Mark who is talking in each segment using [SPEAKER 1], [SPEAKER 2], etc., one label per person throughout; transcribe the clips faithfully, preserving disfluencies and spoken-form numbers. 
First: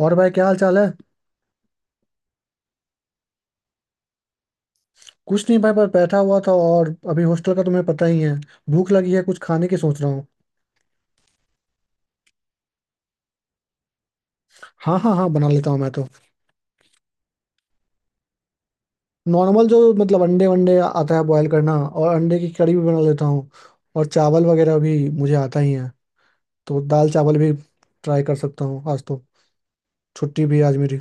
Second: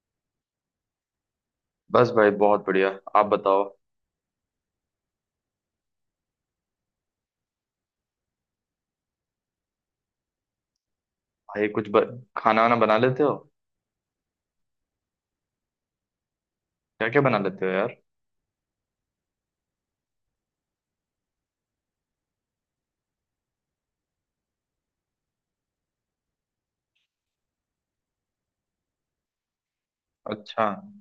[SPEAKER 1] और भाई, क्या हाल चाल है।
[SPEAKER 2] बस भाई बहुत बढ़िया। आप बताओ।
[SPEAKER 1] कुछ नहीं भाई, बस बैठा हुआ था और अभी हॉस्टल का तुम्हें पता ही है। भूख लगी है, कुछ खाने की सोच रहा हूँ।
[SPEAKER 2] भाई कुछ ब... खाना वाना बना लेते हो?
[SPEAKER 1] हाँ हाँ हाँ, बना लेता हूँ मैं तो।
[SPEAKER 2] क्या क्या बना लेते हो यार?
[SPEAKER 1] नॉर्मल जो मतलब अंडे वंडे आता है बॉयल करना, और अंडे की कड़ी भी बना लेता हूँ। और चावल वगैरह भी मुझे आता ही है, तो दाल चावल भी ट्राई कर सकता हूँ आज तो। छुट्टी भी है
[SPEAKER 2] अच्छा।
[SPEAKER 1] आज मेरी।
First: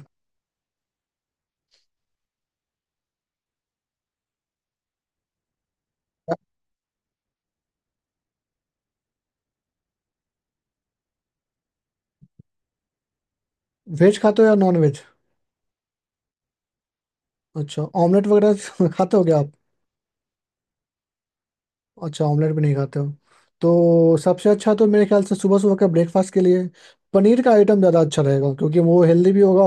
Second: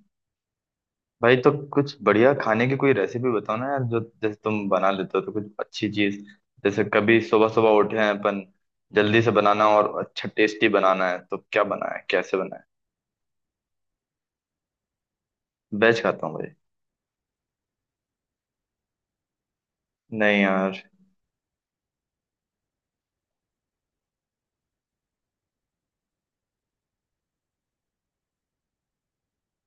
[SPEAKER 2] भाई तो कुछ बढ़िया खाने की कोई रेसिपी बताओ ना यार, जो जैसे तुम बना लेते हो, तो कुछ अच्छी चीज। जैसे कभी सुबह सुबह उठे हैं अपन, जल्दी से बनाना और अच्छा टेस्टी बनाना है, तो क्या बनाए, कैसे बनाए?
[SPEAKER 1] वेज खाते हो या नॉन वेज?
[SPEAKER 2] वेज खाता हूँ भाई।
[SPEAKER 1] अच्छा, ऑमलेट वगैरह खाते हो क्या आप?
[SPEAKER 2] नहीं यार।
[SPEAKER 1] अच्छा, ऑमलेट भी नहीं खाते हो। तो सबसे अच्छा तो मेरे ख्याल से सुबह सुबह का ब्रेकफास्ट के लिए पनीर का आइटम ज़्यादा अच्छा रहेगा, क्योंकि वो हेल्दी भी होगा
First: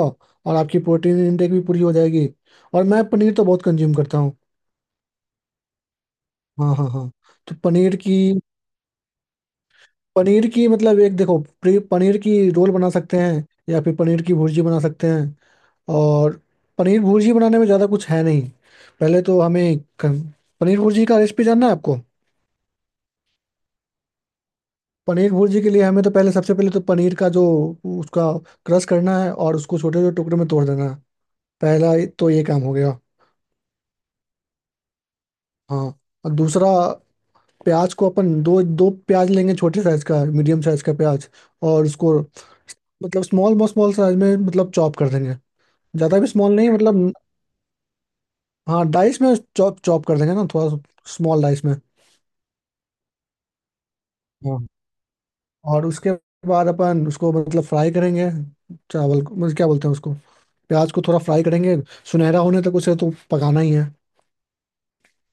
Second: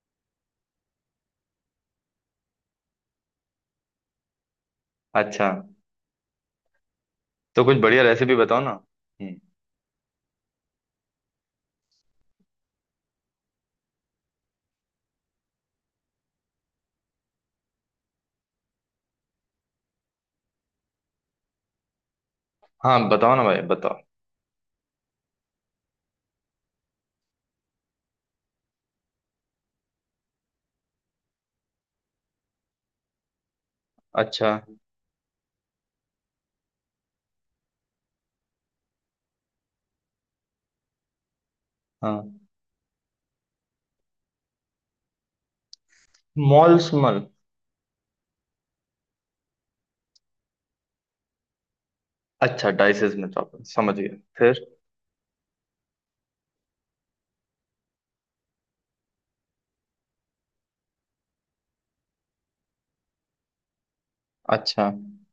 [SPEAKER 1] और आपकी प्रोटीन इनटेक भी पूरी हो जाएगी। और मैं पनीर तो बहुत कंज्यूम करता हूँ।
[SPEAKER 2] अच्छा।
[SPEAKER 1] हाँ हाँ हाँ। तो
[SPEAKER 2] तो कुछ
[SPEAKER 1] पनीर
[SPEAKER 2] बढ़िया
[SPEAKER 1] की
[SPEAKER 2] रेसिपी बताओ ना। हम्म।
[SPEAKER 1] पनीर की मतलब, एक देखो, प्री- पनीर की रोल बना सकते हैं, या फिर पनीर की भुर्जी बना सकते हैं। और पनीर भुर्जी बनाने में ज़्यादा कुछ है नहीं। पहले तो हमें क- पनीर भुर्जी का रेसिपी जानना है आपको?
[SPEAKER 2] हाँ, बताओ ना भाई, बताओ।
[SPEAKER 1] पनीर भुर्जी के लिए हमें तो पहले, सबसे पहले तो पनीर का जो उसका क्रश करना है और उसको छोटे छोटे टुकड़े में तोड़ देना है। पहला, तो ये काम हो गया।
[SPEAKER 2] अच्छा।
[SPEAKER 1] हाँ। और दूसरा, प्याज को अपन दो दो प्याज लेंगे, छोटे साइज का, मीडियम साइज का प्याज, और उसको
[SPEAKER 2] हाँ।
[SPEAKER 1] मतलब स्मॉल स्मॉल साइज में मतलब चॉप कर देंगे। ज़्यादा भी स्मॉल नहीं
[SPEAKER 2] मॉल
[SPEAKER 1] मतलब।
[SPEAKER 2] स्मल।
[SPEAKER 1] हाँ, डाइस में चॉप चॉप कर देंगे ना थोड़ा, स्मॉल डाइस में।
[SPEAKER 2] अच्छा, डाइसेस में चॉपर, समझ गया। फिर?
[SPEAKER 1] हाँ। और उसके बाद अपन उसको मतलब फ्राई करेंगे। चावल को, मतलब क्या बोलते हैं उसको, प्याज को थोड़ा फ्राई करेंगे। सुनहरा होने तक उसे तो पकाना ही है।
[SPEAKER 2] अच्छा।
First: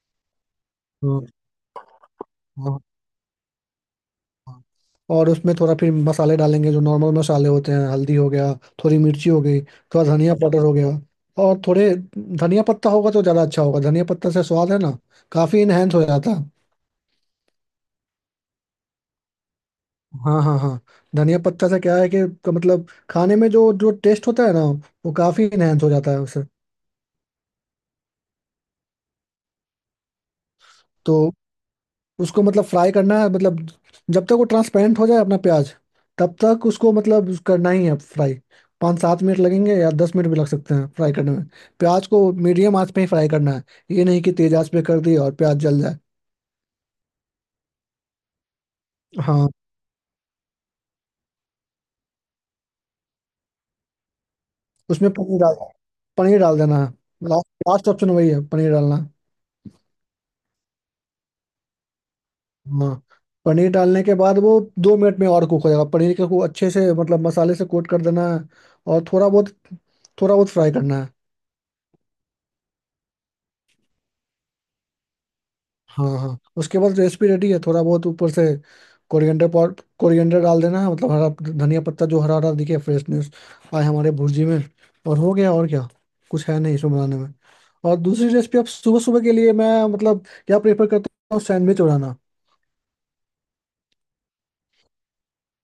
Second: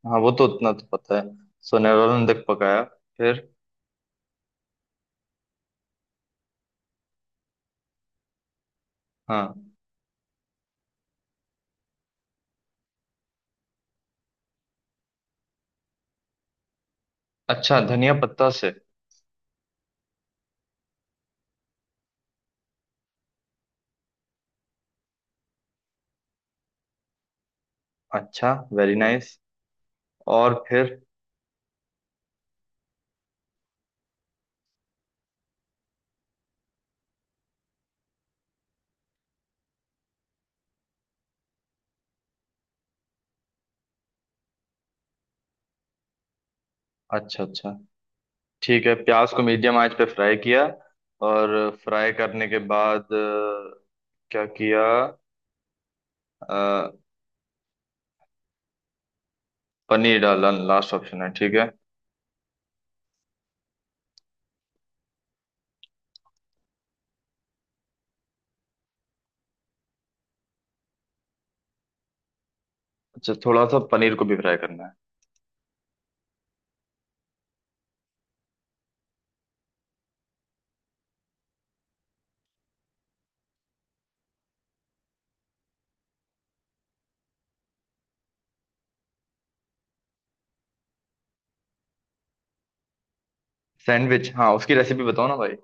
[SPEAKER 2] हाँ, वो तो उतना तो पता है।
[SPEAKER 1] हाँ।
[SPEAKER 2] सोनेरों ने तक
[SPEAKER 1] हाँ।
[SPEAKER 2] पकाया। फिर?
[SPEAKER 1] हाँ। और उसमें थोड़ा फिर मसाले डालेंगे, जो नॉर्मल मसाले होते हैं, हल्दी हो गया, थोड़ी मिर्ची हो गई,
[SPEAKER 2] हाँ।
[SPEAKER 1] थोड़ा धनिया पाउडर हो गया। और थोड़े धनिया पत्ता होगा तो ज़्यादा अच्छा होगा, धनिया पत्ता से स्वाद है ना काफ़ी इनहेंस हो जाता है।
[SPEAKER 2] अच्छा, धनिया पत्ता से।
[SPEAKER 1] हाँ हाँ हाँ। धनिया पत्ता से क्या है कि, क- मतलब खाने में जो जो टेस्ट होता है ना, वो काफ़ी इनहेंस हो जाता है उससे।
[SPEAKER 2] अच्छा, वेरी नाइस। और फिर?
[SPEAKER 1] तो उसको मतलब फ्राई करना है, मतलब जब तक वो ट्रांसपेरेंट हो जाए अपना प्याज, तब तक उसको मतलब करना ही है फ्राई। पाँच सात मिनट लगेंगे, या दस मिनट भी लग सकते हैं फ्राई करने में। प्याज को मीडियम आंच पे ही फ्राई करना है। ये नहीं कि तेज आंच पे कर दी और प्याज जल जाए।
[SPEAKER 2] अच्छा अच्छा, ठीक है। प्याज को
[SPEAKER 1] हाँ।
[SPEAKER 2] मीडियम आंच पे फ्राई किया। और फ्राई करने के बाद अ, क्या किया?
[SPEAKER 1] उसमें पनीर डाल पनीर डाल देना है।
[SPEAKER 2] अ,
[SPEAKER 1] लास्ट लास्ट ऑप्शन वही है, पनीर डालना है।
[SPEAKER 2] पनीर डाला, लास्ट ऑप्शन है, ठीक है।
[SPEAKER 1] हाँ। पनीर डालने के बाद वो दो मिनट में और कुक हो जाएगा, पनीर के को अच्छे से मतलब मसाले से कोट कर देना है। और थोड़ा बहुत थोड़ा बहुत फ्राई करना है।
[SPEAKER 2] अच्छा, थोड़ा सा पनीर को भी फ्राई करना है।
[SPEAKER 1] हाँ हाँ। उसके बाद रेसिपी रेडी है। थोड़ा बहुत ऊपर से कोरिएंडर पाउडर, कोरिएंडर डाल देना है, मतलब हरा धनिया पत्ता, जो हरा हरा दिखे, फ्रेशनेस आए हमारे भुर्जी में। और हो गया, और क्या, कुछ है नहीं इसमें बनाने में। और दूसरी रेसिपी, आप सुबह सुबह के लिए, मैं मतलब क्या प्रेफर करता हूँ, सैंडविच बनाना।
[SPEAKER 2] सैंडविच? हाँ, उसकी रेसिपी बताओ ना भाई।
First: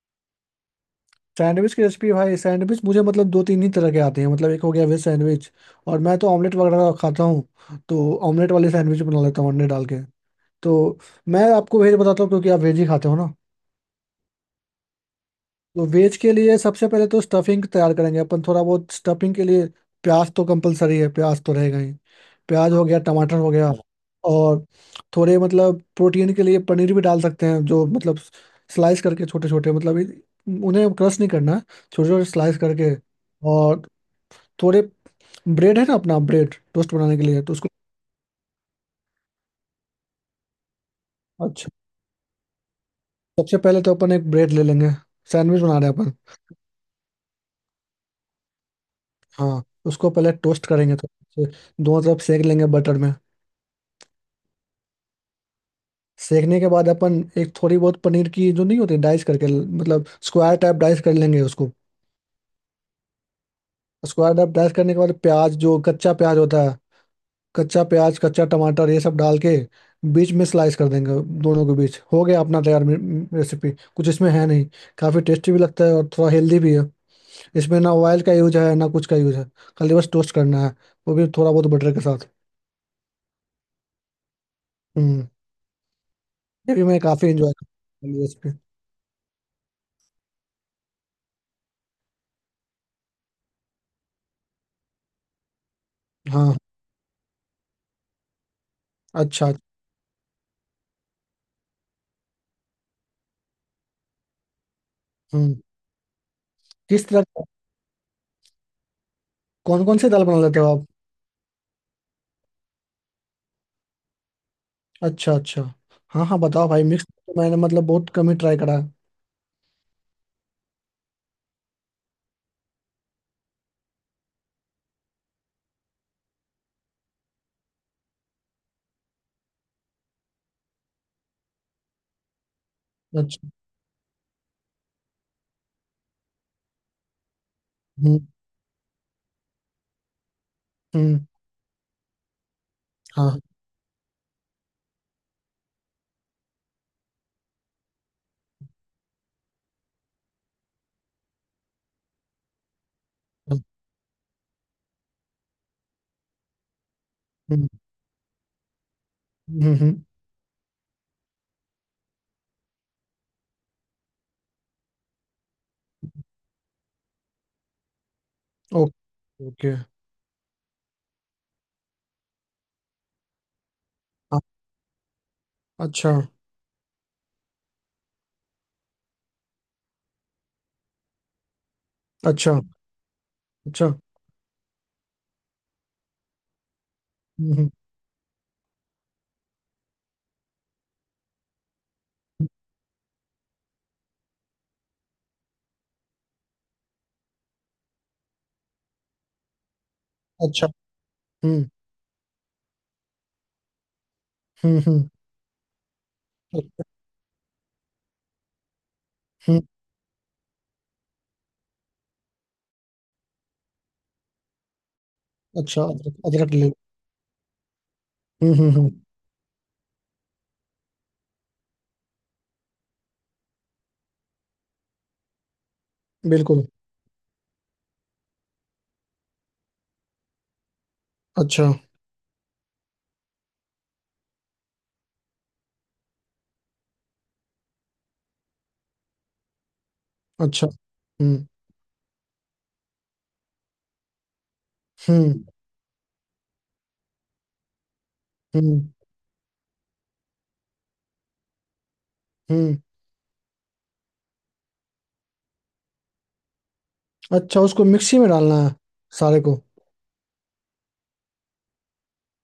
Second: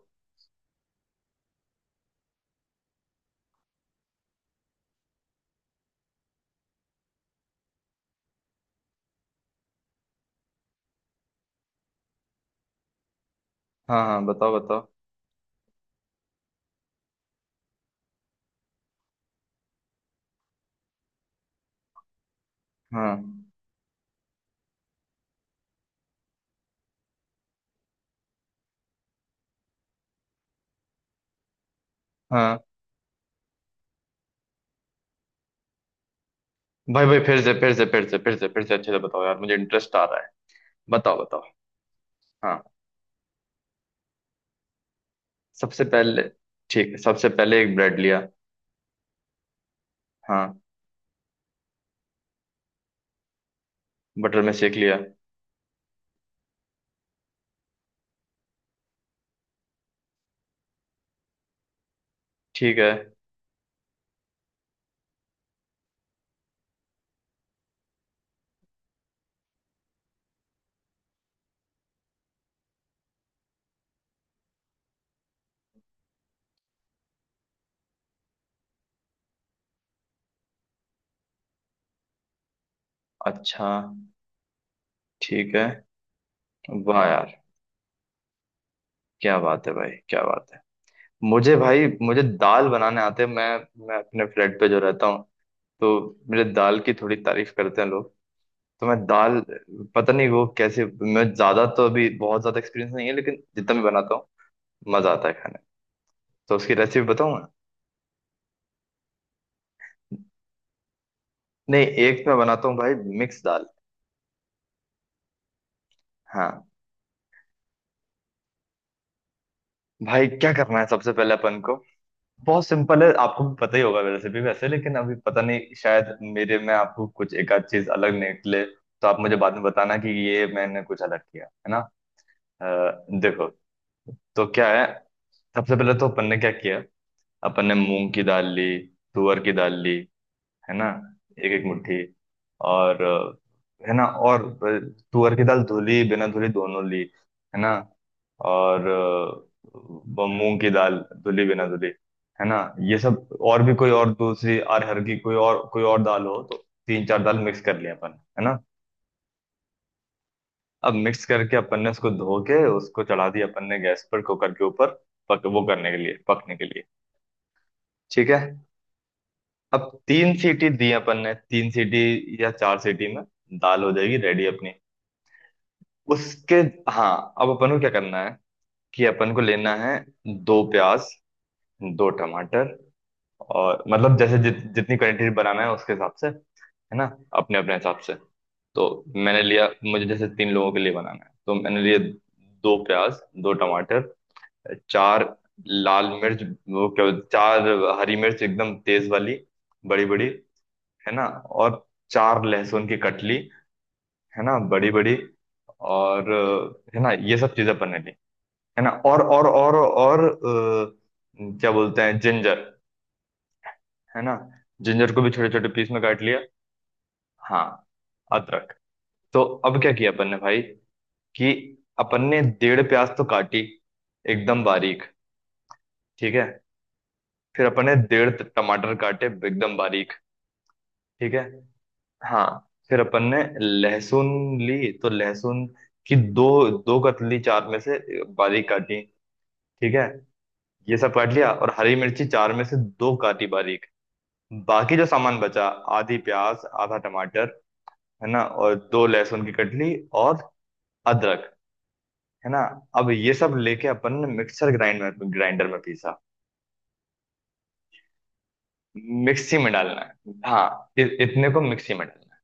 [SPEAKER 1] सैंडविच की रेसिपी भाई, सैंडविच मुझे मतलब दो तीन ही तरह के आते हैं। मतलब एक हो गया वेज सैंडविच, और मैं तो ऑमलेट वगैरह खाता हूँ तो ऑमलेट वाले सैंडविच बना लेता हूँ अंडे डाल के। तो मैं आपको वेज बताता हूँ, क्योंकि आप वेज ही खाते हो।
[SPEAKER 2] हाँ हाँ, बताओ बताओ।
[SPEAKER 1] तो वेज के लिए सबसे पहले तो स्टफिंग तैयार करेंगे अपन, थोड़ा बहुत स्टफिंग के लिए। प्याज तो कंपलसरी है, प्याज तो रहेगा ही। प्याज हो गया,
[SPEAKER 2] हाँ
[SPEAKER 1] टमाटर हो गया। और थोड़े मतलब प्रोटीन के लिए पनीर भी डाल सकते हैं, जो मतलब स्लाइस करके छोटे छोटे, मतलब इन- उन्हें क्रश नहीं करना, छोटे छोटे स्लाइस
[SPEAKER 2] हाँ,
[SPEAKER 1] करके। और थोड़े ब्रेड है ना अपना, ब्रेड टोस्ट
[SPEAKER 2] भाई
[SPEAKER 1] बनाने
[SPEAKER 2] भाई,
[SPEAKER 1] के
[SPEAKER 2] फिर
[SPEAKER 1] लिए
[SPEAKER 2] से
[SPEAKER 1] तो उसको।
[SPEAKER 2] फिर से फिर से फिर से फिर से अच्छे से बताओ यार, मुझे इंटरेस्ट आ रहा है। बताओ बताओ।
[SPEAKER 1] अच्छा।
[SPEAKER 2] हाँ।
[SPEAKER 1] सबसे पहले तो अपन एक ब्रेड ले लेंगे, सैंडविच बना
[SPEAKER 2] सबसे
[SPEAKER 1] रहे हैं अपन।
[SPEAKER 2] पहले। ठीक है, सबसे पहले एक ब्रेड लिया।
[SPEAKER 1] हाँ, उसको पहले
[SPEAKER 2] हाँ,
[SPEAKER 1] टोस्ट करेंगे तो दोनों तरफ सेक लेंगे बटर में।
[SPEAKER 2] बटर में सेक लिया।
[SPEAKER 1] सेकने के बाद अपन एक थोड़ी बहुत पनीर की जो नहीं होती, डाइस करके मतलब स्क्वायर टाइप डाइस कर लेंगे उसको।
[SPEAKER 2] ठीक है।
[SPEAKER 1] स्क्वायर टाइप डाइस करने के बाद प्याज जो कच्चा प्याज होता है, कच्चा प्याज, कच्चा टमाटर, ये सब डाल के बीच में स्लाइस कर देंगे। दोनों के बीच हो गया अपना तैयार रेसिपी। कुछ इसमें है नहीं। काफ़ी टेस्टी भी लगता है, और थोड़ा हेल्दी भी है। इसमें ना ऑयल का यूज है, ना कुछ का यूज है। खाली बस टोस्ट करना है, वो भी थोड़ा बहुत बटर के साथ।
[SPEAKER 2] अच्छा।
[SPEAKER 1] हम्म।
[SPEAKER 2] ठीक है।
[SPEAKER 1] ये भी मैं
[SPEAKER 2] वाह
[SPEAKER 1] काफ़ी
[SPEAKER 2] यार!
[SPEAKER 1] इंजॉय करता हूँ रेसिपी।
[SPEAKER 2] क्या बात है भाई, क्या बात है! मुझे भाई, मुझे दाल बनाने आते हैं। मैं मैं अपने फ्लैट पे जो रहता हूँ, तो मेरे
[SPEAKER 1] हाँ,
[SPEAKER 2] दाल की थोड़ी तारीफ करते हैं लोग। तो मैं दाल,
[SPEAKER 1] अच्छा।
[SPEAKER 2] पता नहीं वो कैसे। मैं ज्यादा तो, अभी बहुत ज्यादा एक्सपीरियंस नहीं है, लेकिन जितना मैं बनाता हूँ, मजा आता है खाने
[SPEAKER 1] हम्म।
[SPEAKER 2] में। तो उसकी रेसिपी
[SPEAKER 1] किस
[SPEAKER 2] बताऊँ
[SPEAKER 1] तरह,
[SPEAKER 2] मैं?
[SPEAKER 1] कौन कौन सी दाल बना लेते हो आप?
[SPEAKER 2] नहीं, एक मैं बनाता हूँ भाई, मिक्स दाल।
[SPEAKER 1] अच्छा अच्छा। हाँ हाँ,
[SPEAKER 2] हाँ
[SPEAKER 1] बताओ भाई, मिक्स तो मैंने मतलब बहुत कम ही ट्राई करा है।
[SPEAKER 2] भाई, क्या करना है सबसे पहले अपन को? बहुत सिंपल है, आपको भी पता ही होगा वैसे भी, वैसे, लेकिन अभी पता नहीं, शायद मेरे में आपको कुछ एक आध चीज अलग निकले, तो आप मुझे बाद में बताना कि ये मैंने कुछ अलग किया है ना। अ, देखो।
[SPEAKER 1] अच्छा।
[SPEAKER 2] तो क्या है, सबसे पहले तो अपन ने क्या किया, अपन ने मूंग की
[SPEAKER 1] हम्म
[SPEAKER 2] दाल ली, तुअर की दाल ली, है ना,
[SPEAKER 1] हम्म।
[SPEAKER 2] एक एक मुट्ठी। और
[SPEAKER 1] हाँ हाँ।
[SPEAKER 2] अ, है ना, और अ, तुअर की दाल धुली बिना धुली दोनों ली, है ना, और अ, ब- मूंग की दाल धुली बिना धुली, है ना, ये सब, और भी कोई और दूसरी अरहर की कोई और कोई और दाल हो तो, तीन चार दाल मिक्स
[SPEAKER 1] हम्म
[SPEAKER 2] कर लिया अपन, है ना।
[SPEAKER 1] हम्म हम्म।
[SPEAKER 2] अब मिक्स करके अपन ने उसको धो के उसको चढ़ा दिया अपन ने, गैस पर कुकर के ऊपर, पक वो करने के लिए पकने के लिए। ठीक है।
[SPEAKER 1] Okay okay.
[SPEAKER 2] अब तीन सीटी दी अपन ने, तीन सीटी या चार सीटी में दाल हो जाएगी
[SPEAKER 1] हाँ।
[SPEAKER 2] रेडी अपनी।
[SPEAKER 1] अच्छा
[SPEAKER 2] उसके, हाँ, अब अपन को क्या करना है, कि अपन को लेना है दो प्याज, दो
[SPEAKER 1] अच्छा
[SPEAKER 2] टमाटर, और
[SPEAKER 1] अच्छा।
[SPEAKER 2] मतलब जैसे जित, जितनी क्वांटिटी बनाना है उसके हिसाब से, है ना,
[SPEAKER 1] हम्म
[SPEAKER 2] अपने
[SPEAKER 1] हम्म।
[SPEAKER 2] अपने हिसाब से। तो मैंने लिया, मुझे जैसे तीन लोगों के लिए बनाना है, तो मैंने लिए दो प्याज, दो टमाटर, चार लाल मिर्च, वो क्या, चार हरी मिर्च एकदम तेज वाली, बड़ी बड़ी,
[SPEAKER 1] अच्छा।
[SPEAKER 2] है ना,
[SPEAKER 1] हम्म
[SPEAKER 2] और चार लहसुन की कटली, है ना,
[SPEAKER 1] हम्म
[SPEAKER 2] बड़ी
[SPEAKER 1] हम्म
[SPEAKER 2] बड़ी, और अ, है ना, ये सब चीजें बने ली, है ना, और और
[SPEAKER 1] हम्म।
[SPEAKER 2] और और अ, क्या बोलते हैं, जिंजर, है ना, जिंजर को भी छोटे छोटे
[SPEAKER 1] अच्छा,
[SPEAKER 2] पीस में काट
[SPEAKER 1] अदरक,
[SPEAKER 2] लिया।
[SPEAKER 1] अदरक ले।
[SPEAKER 2] हाँ,
[SPEAKER 1] हम्म हम्म
[SPEAKER 2] अदरक।
[SPEAKER 1] हम्म।
[SPEAKER 2] तो अब क्या किया अपन ने भाई, कि अपन ने डेढ़ प्याज तो काटी, एकदम बारीक, ठीक है,
[SPEAKER 1] बिल्कुल।
[SPEAKER 2] फिर अपन ने डेढ़ टमाटर काटे एकदम बारीक, ठीक है।
[SPEAKER 1] अच्छा
[SPEAKER 2] हाँ, फिर अपन ने लहसुन ली, तो लहसुन की दो दो कतली चार में से बारीक काटी, ठीक है,
[SPEAKER 1] अच्छा।
[SPEAKER 2] ये सब काट
[SPEAKER 1] हम्म
[SPEAKER 2] लिया, और हरी मिर्ची चार में से दो काटी बारीक, बाकी जो सामान
[SPEAKER 1] हम्म
[SPEAKER 2] बचा, आधी प्याज, आधा टमाटर, है ना, और
[SPEAKER 1] हम्म
[SPEAKER 2] दो लहसुन की कटली, और अदरक, है ना।
[SPEAKER 1] हम्म।
[SPEAKER 2] अब ये सब लेके अपन ने मिक्सर ग्राइंड में ग्राइंडर में पीसा।
[SPEAKER 1] अच्छा, उसको मिक्सी में डालना है सारे
[SPEAKER 2] मिक्सी
[SPEAKER 1] को?
[SPEAKER 2] में डालना है? हाँ, इ, इतने को मिक्सी में डालना है।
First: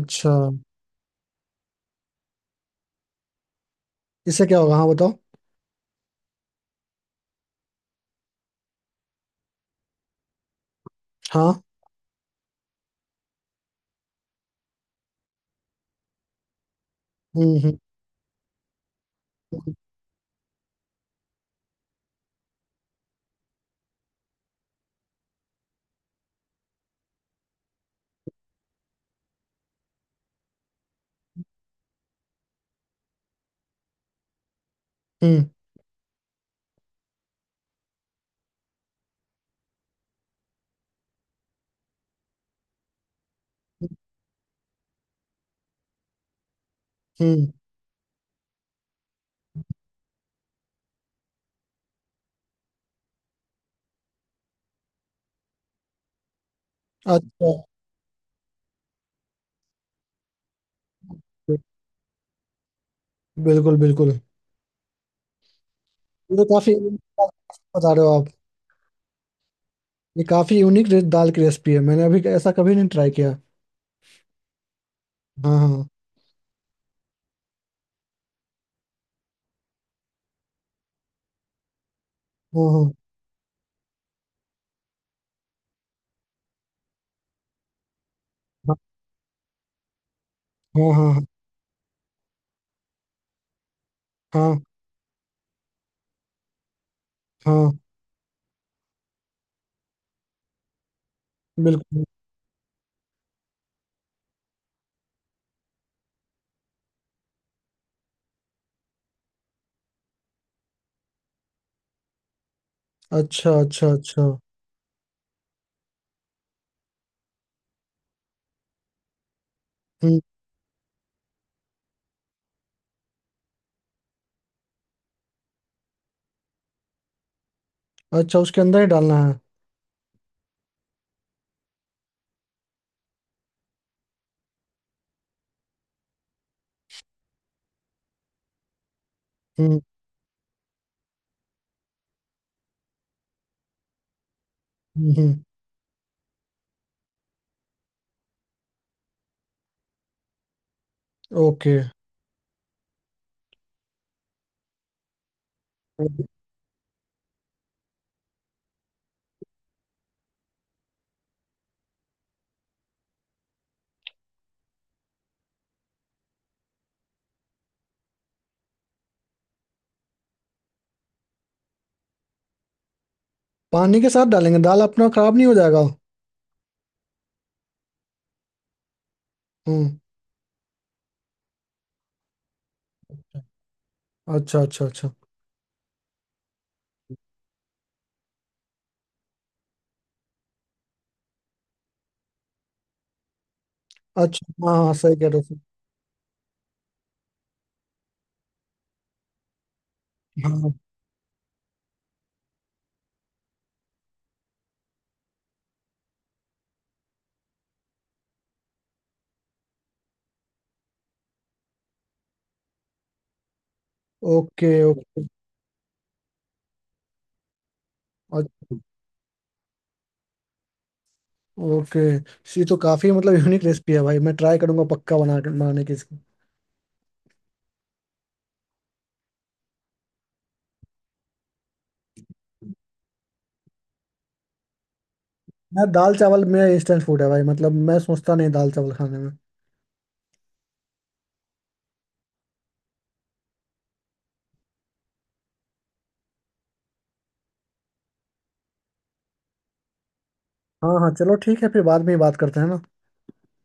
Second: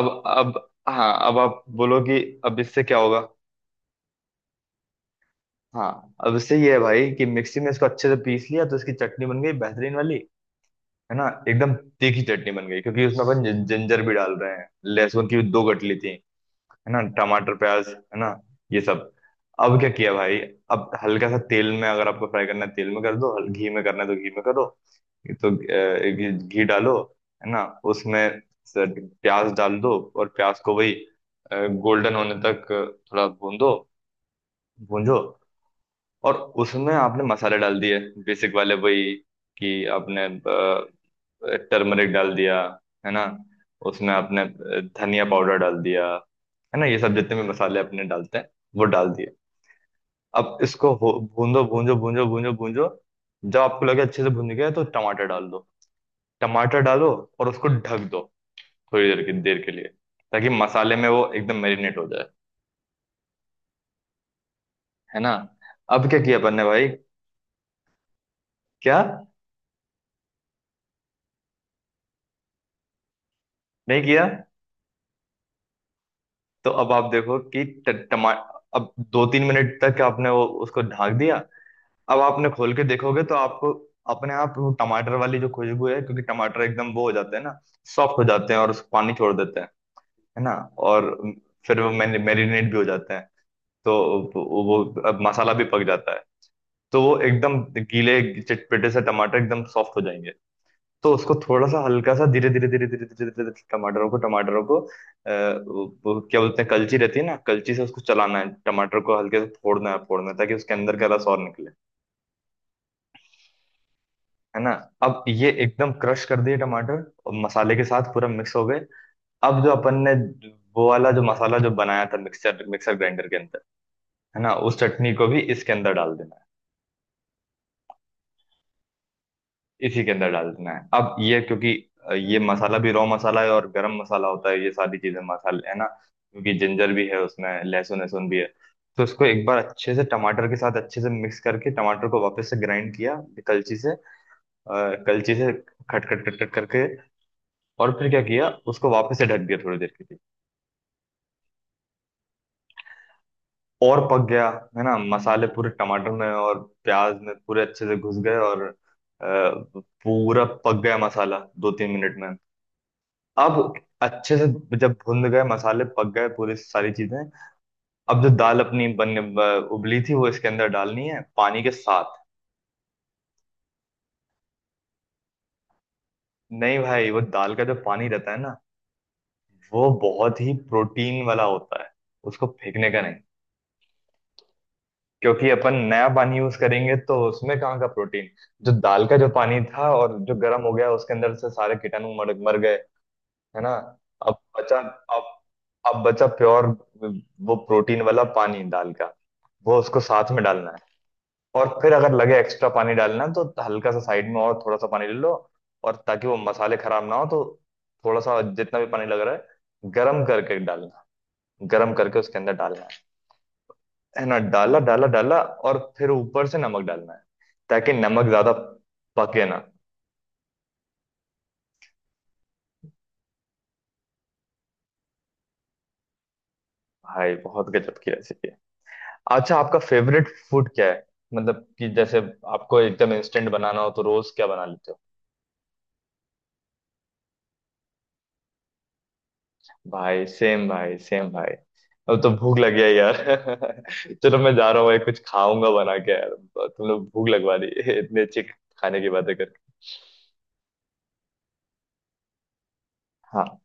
[SPEAKER 2] अब अब हाँ, अब आप बोलो कि अब इससे क्या होगा।
[SPEAKER 1] इससे क्या होगा? हाँ बताओ।
[SPEAKER 2] हाँ, अब इससे ये है भाई कि मिक्सी में इसको अच्छे से पीस लिया, तो इसकी चटनी बन गई बेहतरीन वाली, है ना,
[SPEAKER 1] हाँ।
[SPEAKER 2] एकदम तीखी चटनी बन गई, क्योंकि उसमें अपन जिं- जिंजर भी डाल रहे हैं, लहसुन की भी दो गठली थी, है ना, टमाटर,
[SPEAKER 1] हम्म हम्म
[SPEAKER 2] प्याज, है ना, ये सब। अब क्या किया भाई, अब हल्का सा तेल में, अगर आपको फ्राई करना है तेल में कर दो, हल- घी में करना है तो घी में करो, ये तो अ, घी, घी डालो, है ना, उसमें स- प्याज डाल दो, और प्याज को वही गोल्डन होने तक थोड़ा भून दो, भूंजो,
[SPEAKER 1] हम्म
[SPEAKER 2] और उसमें आपने मसाले डाल दिए, बेसिक वाले वही, कि आपने टर्मरिक डाल दिया, है ना, उसमें आपने अ, धनिया पाउडर डाल दिया, है ना, ये सब जितने भी
[SPEAKER 1] हम्म।
[SPEAKER 2] मसाले अपने डालते हैं, वो डाल दिए। अब इसको हो- भूंदो, भूंजो भूंजो भूंजो भूंजो, जब आपको लगे अच्छे से भून गया तो टमाटर डाल दो, टमाटर डालो, और
[SPEAKER 1] अच्छा।
[SPEAKER 2] उसको ढक दो थोड़ी देर के देर के लिए, ताकि मसाले में वो एकदम मैरिनेट हो जाए,
[SPEAKER 1] बिल्कुल बिल्कुल। ये
[SPEAKER 2] है ना। अब क्या किया
[SPEAKER 1] तो
[SPEAKER 2] अपन ने
[SPEAKER 1] काफी
[SPEAKER 2] भाई?
[SPEAKER 1] बता रहे हो आप।
[SPEAKER 2] क्या?
[SPEAKER 1] ये काफी यूनिक दाल की रेसिपी है, मैंने अभी ऐसा कभी नहीं ट्राई किया।
[SPEAKER 2] नहीं किया?
[SPEAKER 1] हाँ हाँ।
[SPEAKER 2] तो अब आप देखो कि ट- टमा अब दो तीन मिनट तक आपने वो उसको ढाक दिया, अब आपने खोल के
[SPEAKER 1] हाँ।
[SPEAKER 2] देखोगे तो आपको अपने आप वो टमाटर वाली जो खुशबू है, क्योंकि टमाटर एकदम वो हो जाते हैं ना, सॉफ्ट हो जाते हैं और उस पानी छोड़ देते हैं, है ना,
[SPEAKER 1] हाँ
[SPEAKER 2] और
[SPEAKER 1] हाँ। हाँ
[SPEAKER 2] फिर वो मैरिनेट भी हो जाते हैं, तो
[SPEAKER 1] हाँ।
[SPEAKER 2] वो वो- अब मसाला भी पक जाता है, तो वो
[SPEAKER 1] हाँ।
[SPEAKER 2] एकदम
[SPEAKER 1] हाँ।
[SPEAKER 2] गीले चटपटे से टमाटर एकदम सॉफ्ट हो जाएंगे, तो उसको थोड़ा सा
[SPEAKER 1] बिल्कुल।
[SPEAKER 2] हल्का सा धीरे धीरे धीरे धीरे धीरे धीरे धीरे टमाटरों को टमाटरों को अ, वो, वो क्या बोलते हैं, कलची रहती है ना, कलची से उसको चलाना है, टमाटर को हल्के से फोड़ना है, फोड़ना है, ताकि उसके अंदर का रस और निकले,
[SPEAKER 1] अच्छा अच्छा अच्छा।
[SPEAKER 2] है ना। अब ये एकदम क्रश कर दिए टमाटर और मसाले के साथ पूरा मिक्स हो गए। अब जो अपन ने
[SPEAKER 1] हम्म।
[SPEAKER 2] वो वाला जो मसाला जो बनाया था मिक्सर मिक्सर ग्राइंडर के अंदर, है ना, उस चटनी को भी इसके अंदर डाल देना,
[SPEAKER 1] अच्छा, उसके अंदर ही डालना है?
[SPEAKER 2] इसी के अंदर डाल देना है। अब ये क्योंकि अ, ये मसाला भी रॉ मसाला है, और गरम मसाला होता है ये सारी चीजें मसाले, है ना, क्योंकि जिंजर भी है उसमें, लहसुन, लहसुन भी है, तो इसको एक बार
[SPEAKER 1] हम्म
[SPEAKER 2] अच्छे से टमाटर के साथ अच्छे से मिक्स करके टमाटर को वापस से ग्राइंड किया, कलची से, अ,
[SPEAKER 1] हम्म
[SPEAKER 2] कलची
[SPEAKER 1] हम्म।
[SPEAKER 2] से, खट खट खट खट करके, और फिर क्या किया, उसको वापस से ढक दिया थोड़ी देर के लिए,
[SPEAKER 1] ओके।
[SPEAKER 2] और पक गया, है ना, मसाले पूरे टमाटर में और प्याज में पूरे अच्छे से घुस गए, और अ, पूरा पक गया मसाला दो तीन मिनट में। अब अच्छे से, जब भुन गए मसाले, पक गए पूरी सारी चीजें, अब जो दाल अपनी बनने ब- उबली थी वो इसके अंदर डालनी है, पानी के साथ।
[SPEAKER 1] पानी के साथ डालेंगे दाल, अपना खराब नहीं हो जाएगा?
[SPEAKER 2] नहीं भाई, वो दाल का जो पानी रहता है ना, वो
[SPEAKER 1] हम्म।
[SPEAKER 2] बहुत ही प्रोटीन वाला होता है, उसको फेंकने का नहीं,
[SPEAKER 1] अच्छा अच्छा अच्छा।
[SPEAKER 2] क्योंकि अपन नया पानी यूज करेंगे तो उसमें कहाँ का प्रोटीन। जो दाल का जो पानी था और जो गर्म हो गया उसके अंदर से सारे कीटाणु मर मर गए, है ना। अब
[SPEAKER 1] अच्छा, हाँ
[SPEAKER 2] बचा,
[SPEAKER 1] हाँ, सही कह
[SPEAKER 2] अब
[SPEAKER 1] रहे हो।
[SPEAKER 2] अब बचा प्योर वो प्रोटीन वाला पानी दाल का, वो उसको साथ में डालना
[SPEAKER 1] हाँ।
[SPEAKER 2] है, और फिर अगर लगे एक्स्ट्रा पानी डालना तो हल्का सा साइड में और थोड़ा सा पानी ले लो, और ताकि वो मसाले खराब ना हो तो, थोड़ा सा जितना भी पानी लग रहा है गरम करके डालना, गरम करके उसके अंदर डालना है है ना,
[SPEAKER 1] ओके
[SPEAKER 2] डाला, डाला,
[SPEAKER 1] ओके।
[SPEAKER 2] डाला, और फिर ऊपर से नमक डालना है, ताकि नमक ज्यादा
[SPEAKER 1] अच्छा।
[SPEAKER 2] पके ना।
[SPEAKER 1] ओके। ये तो काफी मतलब यूनिक रेसिपी है भाई, मैं ट्राई करूंगा पक्का बना के- बनाने की।
[SPEAKER 2] भाई बहुत गजब की रेसिपी है। अच्छा, आपका फेवरेट फूड क्या है, मतलब कि जैसे आपको एकदम इंस्टेंट बनाना हो तो रोज क्या बना लेते हो?
[SPEAKER 1] मैं दाल चावल मेरा इंस्टेंट फूड है भाई, मतलब मैं सोचता नहीं दाल चावल खाने में।
[SPEAKER 2] भाई सेम भाई, सेम भाई। अब तो भूख लगी है यार। चलो मैं जा रहा हूँ भाई, कुछ खाऊंगा बना के यार। तुम लोग भूख लगवा दी इतने अच्छे खाने की बातें करके।
[SPEAKER 1] हाँ हाँ, चलो ठीक है, फिर बाद में ही बात करते हैं ना।
[SPEAKER 2] हाँ।